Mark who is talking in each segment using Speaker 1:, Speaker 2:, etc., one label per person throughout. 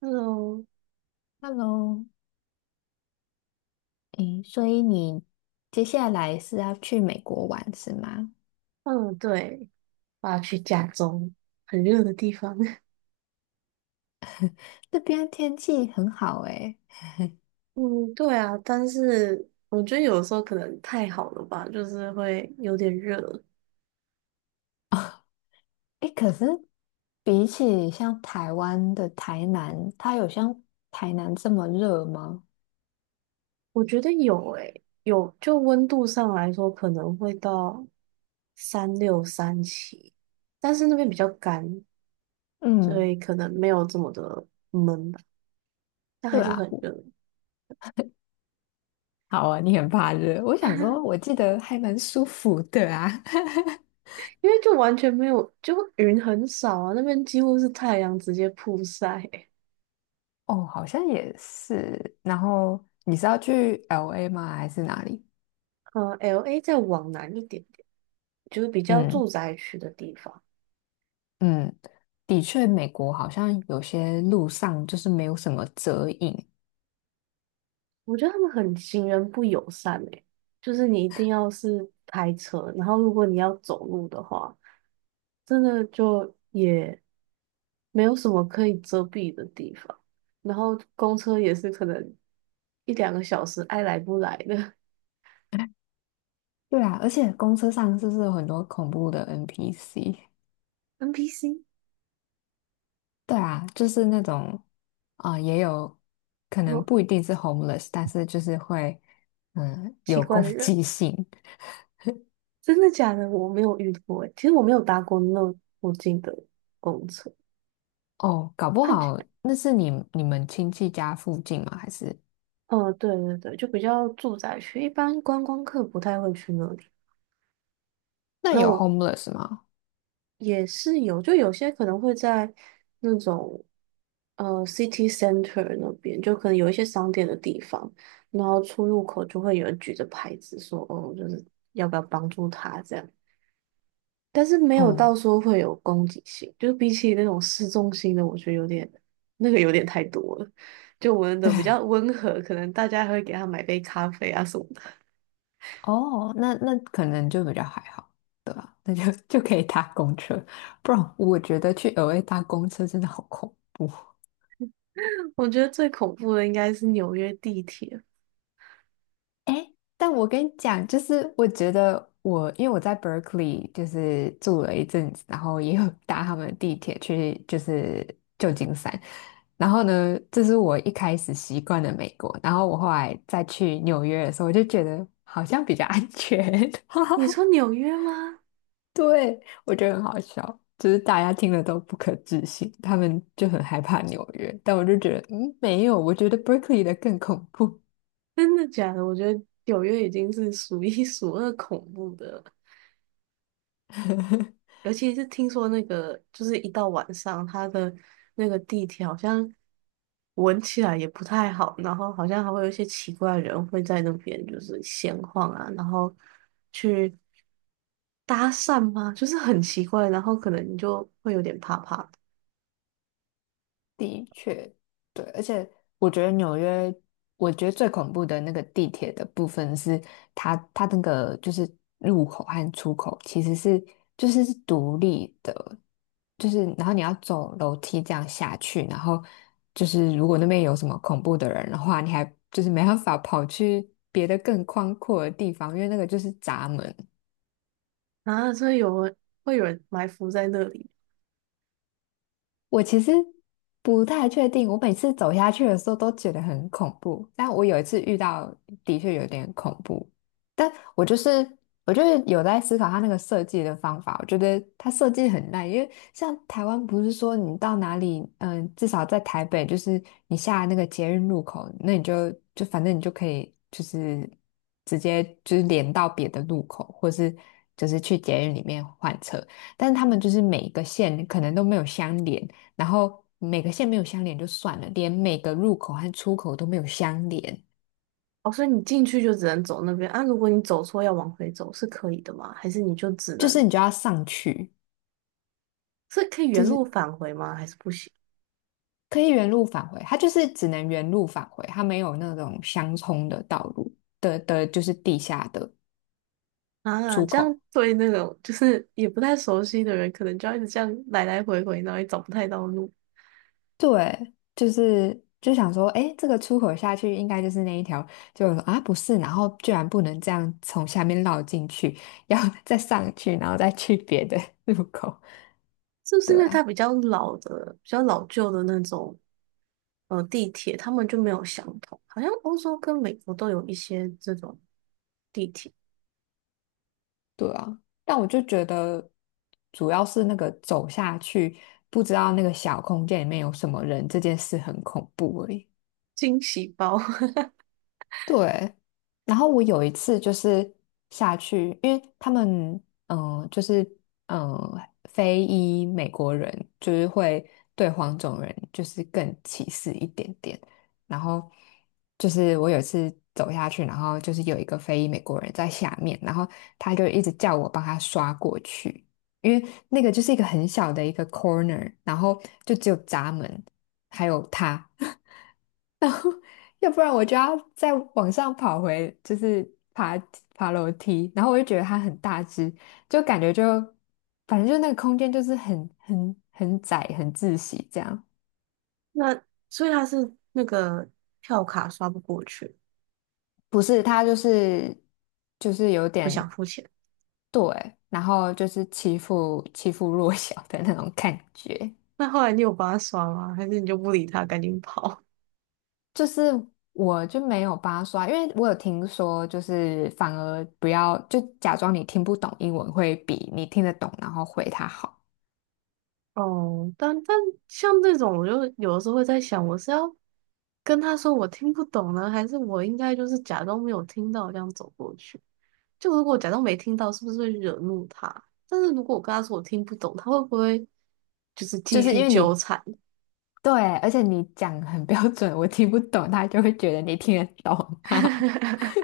Speaker 1: 嗯
Speaker 2: Hello，诶，所以你接下来是要去美国玩是吗？
Speaker 1: 嗯，对，我要去加州，很热的地方。
Speaker 2: 这边天气很好诶，
Speaker 1: 嗯，对啊，但是我觉得有时候可能太好了吧，就是会有点热。
Speaker 2: 诶，可是比起像台湾的台南，它有像台南这么热吗？
Speaker 1: 我觉得有诶、有就温度上来说，可能会到36 37，但是那边比较干，所
Speaker 2: 嗯，
Speaker 1: 以可能没有这么的闷吧，但还
Speaker 2: 对
Speaker 1: 是
Speaker 2: 啊，
Speaker 1: 很
Speaker 2: 我
Speaker 1: 热。
Speaker 2: 好啊，你很怕热，我想说，我 记得还蛮舒服的啊。
Speaker 1: 因为就完全没有，就云很少啊，那边几乎是太阳直接曝晒。
Speaker 2: 哦，好像也是。然后你是要去 LA 吗？还是哪里？
Speaker 1: LA 再往南一点点，就是比较
Speaker 2: 嗯。
Speaker 1: 住宅区的地方。
Speaker 2: 嗯，的确，美国好像有些路上就是没有什么遮影。
Speaker 1: 我觉得他们很行人不友善诶、就是你一定要是开车，然后如果你要走路的话，真的就也没有什么可以遮蔽的地方，然后公车也是可能一两个小时爱来不来的。
Speaker 2: 对啊，而且公车上是不是有很多恐怖的 NPC？
Speaker 1: NPC，
Speaker 2: 对啊，就是那种啊、也有可能
Speaker 1: 有
Speaker 2: 不一定是 homeless，但是就是会
Speaker 1: 奇
Speaker 2: 有
Speaker 1: 怪
Speaker 2: 攻
Speaker 1: 的人。
Speaker 2: 击性
Speaker 1: 真的假的？我没有遇过诶、其实我没有搭过那我近的公车。
Speaker 2: 哦。搞不好那是你们亲戚家附近吗？还是
Speaker 1: 嗯，对对对，就比较住宅区，一般观光客不太会去那里。
Speaker 2: 那
Speaker 1: 那
Speaker 2: 有
Speaker 1: 我
Speaker 2: homeless 吗？
Speaker 1: 也是有，就有些可能会在那种city center 那边，就可能有一些商店的地方，然后出入口就会有人举着牌子说，哦，就是要不要帮助他这样，但是没有
Speaker 2: 哦、
Speaker 1: 到说会有攻击性，就是比起那种市中心的，我觉得有点那个有点太多了。就我们的
Speaker 2: 对，
Speaker 1: 比较温和，可能大家还会给他买杯咖啡啊什么的。
Speaker 2: 哦，那可能就比较还好，对吧？那就 就可以搭公车，不然我觉得去额外搭公车真的好恐怖。
Speaker 1: 我觉得最恐怖的应该是纽约地铁。
Speaker 2: 但我跟你讲，就是我觉得我因为我在 Berkeley 就是住了一阵子，然后也有 搭他们的地铁去就是旧金山，然后呢，这是我一开始习惯的美国，然后我后来再去纽约的时候，我就觉得好像比较安全。
Speaker 1: 你 说纽约吗？
Speaker 2: 对，我觉得很好笑，就是大家听了都不可置信，他们就很害怕纽约，但我就觉得，嗯，没有，我觉得 Berkeley 的更恐怖。
Speaker 1: 真的假的？我觉得纽约已经是数一 数二恐怖的了，尤其是听说那个，就是一到晚上，它的那个地铁好像闻起来也不太好，然后好像还会有一些奇怪的人会在那边就是闲晃啊，然后去搭讪吗？就是很奇怪，然后可能你就会有点怕怕的。
Speaker 2: 的确，对，而且我觉得纽约，我觉得最恐怖的那个地铁的部分是它那个就是入口和出口其实是就是是独立的，就是然后你要走楼梯这样下去，然后就是如果那边有什么恐怖的人的话，你还就是没办法跑去别的更宽阔的地方，因为那个就是闸门，
Speaker 1: 啊，所以有人会有人埋伏在那里。
Speaker 2: 我其实不太确定，我每次走下去的时候都觉得很恐怖，但我有一次遇到的确有点恐怖，但我就是有在思考它那个设计的方法，我觉得它设计很烂，因为像台湾不是说你到哪里，嗯，至少在台北，就是你下那个捷运路口，那你就反正你就可以就是直接就是连到别的路口，或是就是去捷运里面换车。但是他们就是每一个线可能都没有相连，然后每个线没有相连就算了，连每个入口和出口都没有相连，
Speaker 1: 哦，所以你进去就只能走那边啊？如果你走错要往回走是可以的吗？还是你就只
Speaker 2: 就是
Speaker 1: 能
Speaker 2: 你就要上去，
Speaker 1: 是可以原
Speaker 2: 就
Speaker 1: 路
Speaker 2: 是
Speaker 1: 返回吗？还是不行
Speaker 2: 可以原路返回，它就是只能原路返回，它没有那种相冲的道路的，就是地下的
Speaker 1: 啊？
Speaker 2: 出
Speaker 1: 这
Speaker 2: 口。
Speaker 1: 样对那种就是也不太熟悉的人，可能就要一直这样来来回回，然后也找不太到路。
Speaker 2: 对，就是想说，哎，这个出口下去应该就是那一条，就说啊不是，然后居然不能这样从下面绕进去，要 再上去，然后再去别的 入口。
Speaker 1: 是不是
Speaker 2: 对
Speaker 1: 因为它
Speaker 2: 啊
Speaker 1: 比较老的、比较老旧的那种地铁，他们就没有相同？好像欧洲跟美国都有一些这种地铁
Speaker 2: 对啊，但我就觉得主要是那个走下去，不知道那个小空间里面有什么人，这件事很恐怖而已。
Speaker 1: 惊喜包。
Speaker 2: 对，然后我有一次就是下去，因为他们就是非裔美国人就是会对黄种人就是更歧视一点点。然后就是我有一次走下去，然后就是有一个非裔美国人在下面，然后他就一直叫我帮他刷过去，因为那个就是一个很小的一个 corner，然后就只有闸门还有他。要不然我就要再往上跑回，就是爬爬楼梯，然后我就觉得它很大只，就感觉就反正就那个空间就是很窄、很窒息这样。
Speaker 1: 那所以它是那个票卡刷不过去，
Speaker 2: 不是，它就是有
Speaker 1: 不
Speaker 2: 点
Speaker 1: 想付钱。
Speaker 2: 对，然后就是欺负欺负弱小的那种感觉。
Speaker 1: 那后来你有帮他刷吗？还是你就不理他，赶紧跑？
Speaker 2: 就是我就没有帮他刷，因为我有听说，就是反而不要就假装你听不懂英文，会比你听得懂然后回他好。
Speaker 1: 哦，但但像这种，我就有的时候会在想，我是要跟他说我听不懂呢，还是我应该就是假装没有听到这样走过去？就如果我假装没听到，是不是会惹怒他？但是如果我跟他说我听不懂，他会不会就是
Speaker 2: 就
Speaker 1: 继
Speaker 2: 是
Speaker 1: 续
Speaker 2: 因为
Speaker 1: 纠
Speaker 2: 你
Speaker 1: 缠？
Speaker 2: 对，而且你讲很标准，我听不懂，他就会觉得你听得懂，哈哈。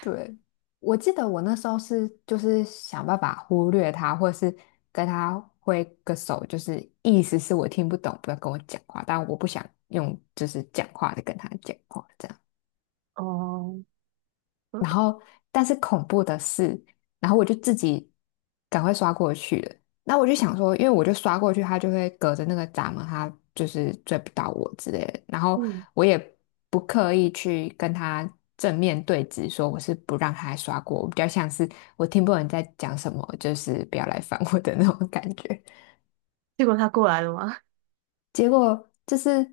Speaker 2: 对，我记得我那时候是就是想办法忽略他，或是跟他挥个手，就是意思是我听不懂，不要跟我讲话，但我不想用就是讲话的跟他讲话这样。
Speaker 1: 哦，
Speaker 2: 然
Speaker 1: 对，
Speaker 2: 后但是恐怖的是，然后我就自己赶快刷过去了。那我就想说，因为我就刷过去，他就会隔着那个闸门，他就是追不到我之类的。然后
Speaker 1: 嗯，
Speaker 2: 我也不刻意去跟他正面对峙，说我是不让他刷过，我比较像是我听不懂你在讲什么，就是不要来烦我的那种感觉。
Speaker 1: 结果他过来了吗？
Speaker 2: 结果就是，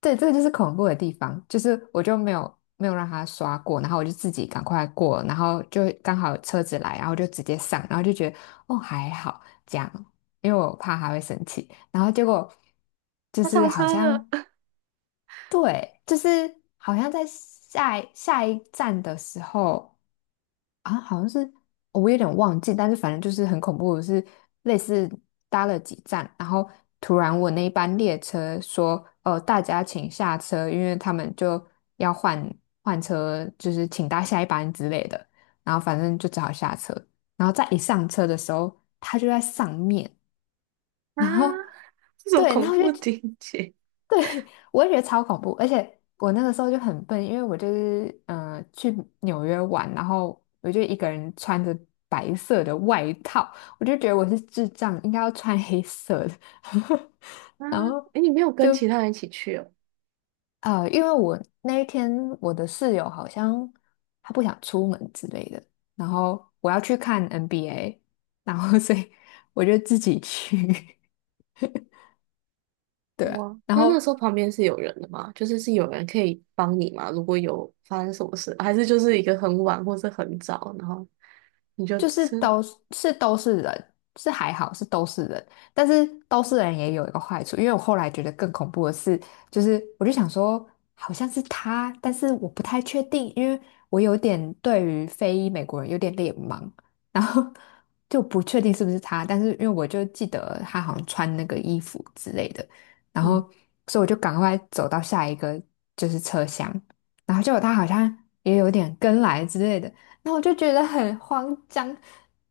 Speaker 2: 对，这个就是恐怖的地方，就是我就没有让他刷过，然后我就自己赶快过，然后就刚好车子来，然后就直接上，然后就觉得哦还好这样，因为我怕他会生气，然后结果 就
Speaker 1: 他
Speaker 2: 是
Speaker 1: 上
Speaker 2: 好
Speaker 1: 车了。
Speaker 2: 像对，就是好像在下一站的时候。啊，好像是我有点忘记，但是反正就是很恐怖，是类似搭了几站，然后突然我那一班列车说，大家请下车，因为他们就要换车，就是请搭下一班之类的，然后反正就只好下车，然后再一上车的时候，他就在上面，
Speaker 1: 啊！
Speaker 2: 然后
Speaker 1: 这种
Speaker 2: 对，然
Speaker 1: 恐
Speaker 2: 后就
Speaker 1: 怖情节
Speaker 2: 对，我也觉得超恐怖，而且我那个时候就很笨，因为我就是去纽约玩，然后我就一个人穿着白色的外套，我就觉得我是智障，应该要穿黑色的，
Speaker 1: 啊！
Speaker 2: 然后
Speaker 1: 诶，你没有跟
Speaker 2: 就
Speaker 1: 其他人一起去哦？
Speaker 2: 因为我那一天我的室友好像他不想出门之类的，然后我要去看 NBA，然后 所以我就自己去，对啊，
Speaker 1: 哇，
Speaker 2: 然
Speaker 1: 那那
Speaker 2: 后
Speaker 1: 时候旁边是有人的吗？就是是有人可以帮你吗？如果有发生什么事，还是就是一个很晚或是很早，然后你就
Speaker 2: 就是
Speaker 1: 吃，
Speaker 2: 都是都是人，是还好是都是人，但是都是人也有一个坏处，因为我后来觉得更恐怖的是，就是我就想说好像是他，但是我不太确定，因为我有点对于非裔美国人有点脸盲，然后 就不确定是不是他，但是因为我就记得他好像穿那个衣服之类的，然后
Speaker 1: 嗯，
Speaker 2: 所以我就赶快走到下一个就是车厢，然后结果他好像也有点跟来之类的。然后我就觉得很慌张，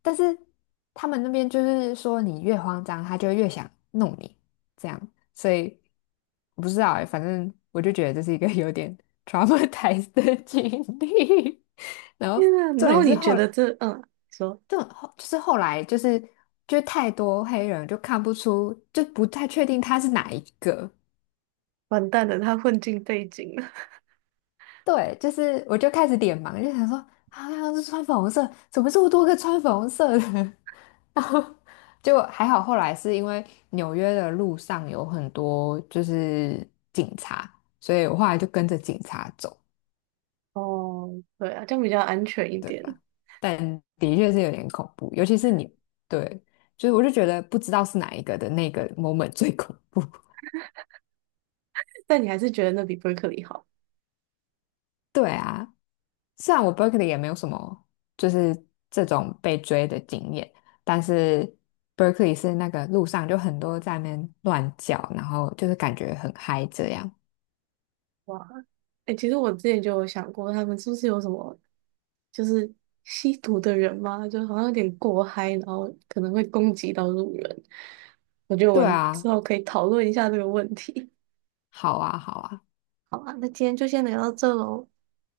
Speaker 2: 但是他们那边就是说，你越慌张，他就越想弄你，这样，所以我不知道哎、反正我就觉得这是一个有点 traumatized 的经历。然后
Speaker 1: 天啊，
Speaker 2: 重
Speaker 1: 然
Speaker 2: 点
Speaker 1: 后
Speaker 2: 是
Speaker 1: 你
Speaker 2: 后，
Speaker 1: 觉得这嗯，你说
Speaker 2: 就后就是后来就太多黑人就看不出，就不太确定他是哪一个。
Speaker 1: 完蛋了，他混进背景了。
Speaker 2: 对，就是我就开始点盲，就想说啊，刚刚是穿粉红色，怎么这么多个穿粉红色的？就还好，后来是因为纽约的路上有很多就是警察，所以我后来就跟着警察走，
Speaker 1: 哦，对啊，这样比较安全一
Speaker 2: 对
Speaker 1: 点，
Speaker 2: 吧？但的确是有点恐怖，尤其是你，对，就是我就觉得不知道是哪一个的那个 moment 最恐怖。
Speaker 1: 但你还是觉得那比伯克利好。
Speaker 2: 对啊，虽然我 Berkeley 也没有什么就是这种被追的经验，但是 Berkeley 是那个路上就很多在那边乱叫，然后就是感觉很嗨这样。
Speaker 1: 哇，哎、其实我之前就有想过，他们是不是有什么就是吸毒的人嘛，就好像有点过嗨，然后可能会攻击到路人。我觉得我
Speaker 2: 对
Speaker 1: 们之
Speaker 2: 啊，
Speaker 1: 后可以讨论一下这个问题。
Speaker 2: 好啊，好啊。
Speaker 1: 好啊，那今天就先聊到这喽，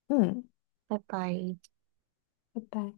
Speaker 2: 嗯，
Speaker 1: 拜拜。
Speaker 2: 拜拜。